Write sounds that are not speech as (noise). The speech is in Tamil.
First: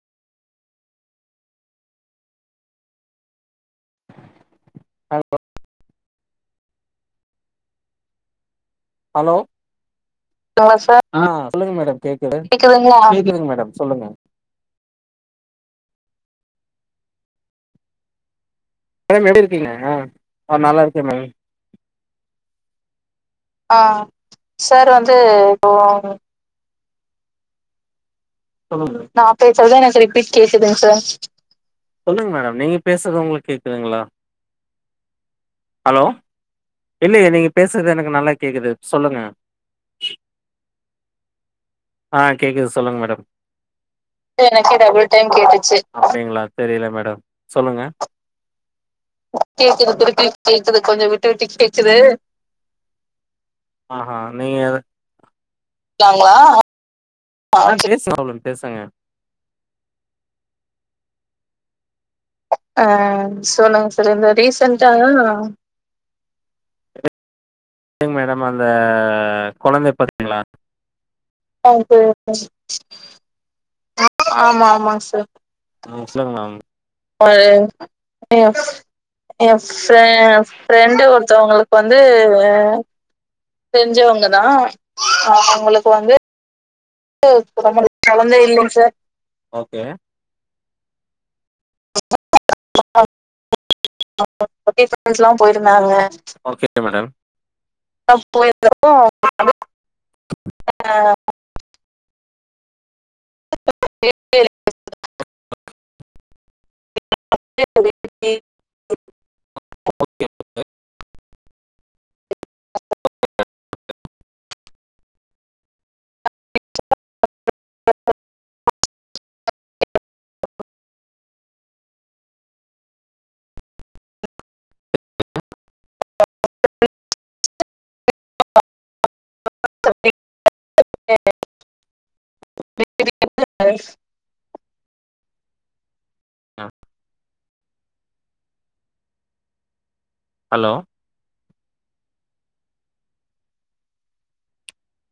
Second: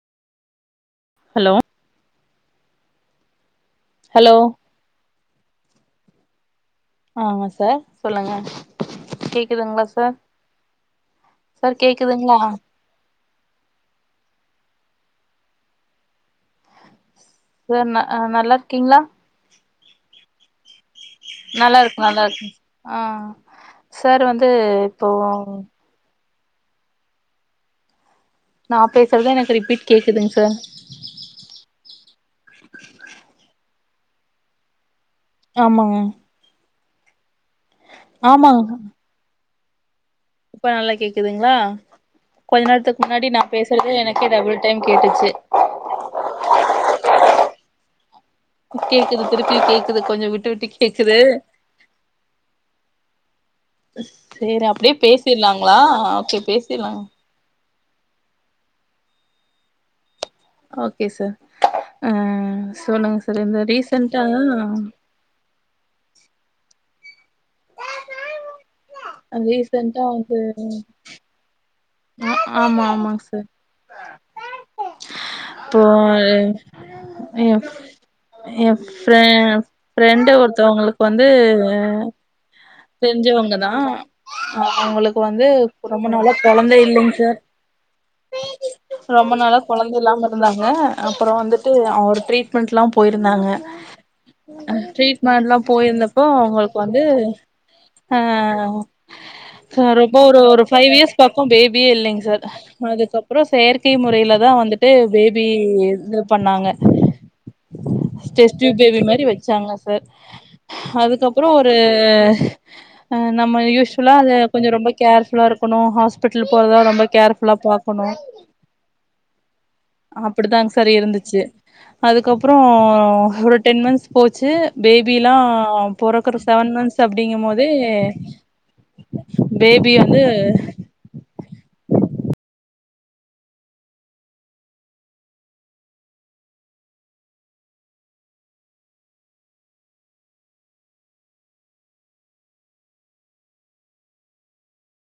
ஹலோ ஹலோ (unintelligible) ஆமா சார் சொல்லுங்க ஹலோ கேக்குதுங்களா சார் ஆ சொல்லுங்க சார் மேடம் கேக்குதுங்களா கேக்குது கேக்குதுங் மேடம் சொல்லுங்க சார் ந நல்லா இருக்கீங்ளா மேடம் எப்டி இருக்கீங்க ஆ நல்லா இருக்கே மேடம் நல்லாருக் நல்லா இருக் ஆ ஆ சார் வந்து சார் இப்போ வந்து இப்போ நா பேசற்தே எனக் ரிப்பீட் கேக்குதுங் சார் சொல்லுங்க மேடம் நீங்க பேசுறது உங்களுக்கு கேக்குதுங்களா ஆமாங்க ஹலோ இல்லையே நீங்க பேசுறத் எனக்கு நல்லா கேக்குது ஆமாங்க சொல்லுங்க இப்ப நல்லா கேக்குதுங்ளா ஆ கொஞ்ச நேரத்துக் முன்னாடி நா பேசுறதே எனக் அப்டிங்ளா தெரியல மேடம் சொல்லுங்க கேக்குது திருப்பி கேக்குது கொஞ்சோ திருப்பியு விட்டு விட்டு கேக்குது கொஞ்ச விட்டு விட்டு கேக்குது ஆஹா சேரி நீங்க அப்பிடியே பேசிர்லாங்ளா ஓகே பேசிர்லாங் மேடம் பேசுங்க ஓகே சார் அ ஆ சொல்லுங்க சார் இந்த ரீசன்ட்டா ஆ இலீங் மேடம் அந்த கொழந்தை ரீசன்ட்டா பாத்தீங்களா வந்து அது ஆமா ஆமாங் சர் ஆமாம்மா சார் அ எ எ எ ஃப்ரே ஃப்ரெண்டு ஒருத்தவங்களுக்கு ஃப்ரெண்டு வந்து ஒர்த்தவ்ங்களுக் இப்ப வந்து ஆ தெரிஞ்சவங்க தா அவுங்களுக்கு வந்து ரொம்ப நாளா கொழந்த இல்லிங்க து நம்மளூக் கொழந்த இல்லைங் சார் ரொம்ப நாளா கொழந்த இல்லாம இருந்தாங்க அப்புற வந்துட்டு அவுங்க ஒர் ட்ரீட்மெண்ட்லா போயிருந்தாங்க அந் ட்ரீட்மெண்ட்லா போயிருந்தப்போ ஓகே அவுங்களுக்கு வந்து மேடம் ஆ போயிருந்தப்போ ரொம்ப ஒரு ஒரு ஃபைவ் இயர்ஸ் பக்கம் பேபியே இல்லேங் சார் அதுக்கப்புறோ செயற்கை முறையில தான் வந்துட்டு பேபி இது பண்ணாங்க அப்டியாங்க டெஸ்ட் ட்யூப் பேபி மாரி வச்சாங்க சார் அதுக்கப்புற ஒரு ஹ நம்ம யூஸ்யுலா அது கொஞ்சே ரொம்ப கேர்ஃபுல்லா இருக்கணூ ஹாஸ்பிட்டல் போறதா ரொம்ப கேர்ஃபுல்லா பாக்கணோ அப்பிடிதாங் சார் இருந்துச்சு அதுக்கப்புறோ ஒரு டென் மந்த்ஸ் போச்சு பேபிலா பொறக்குற செவன் மந்த்ஸ் அப்டிங்கும் போது பேபி வந்து (unintelligible) அ ஹலோ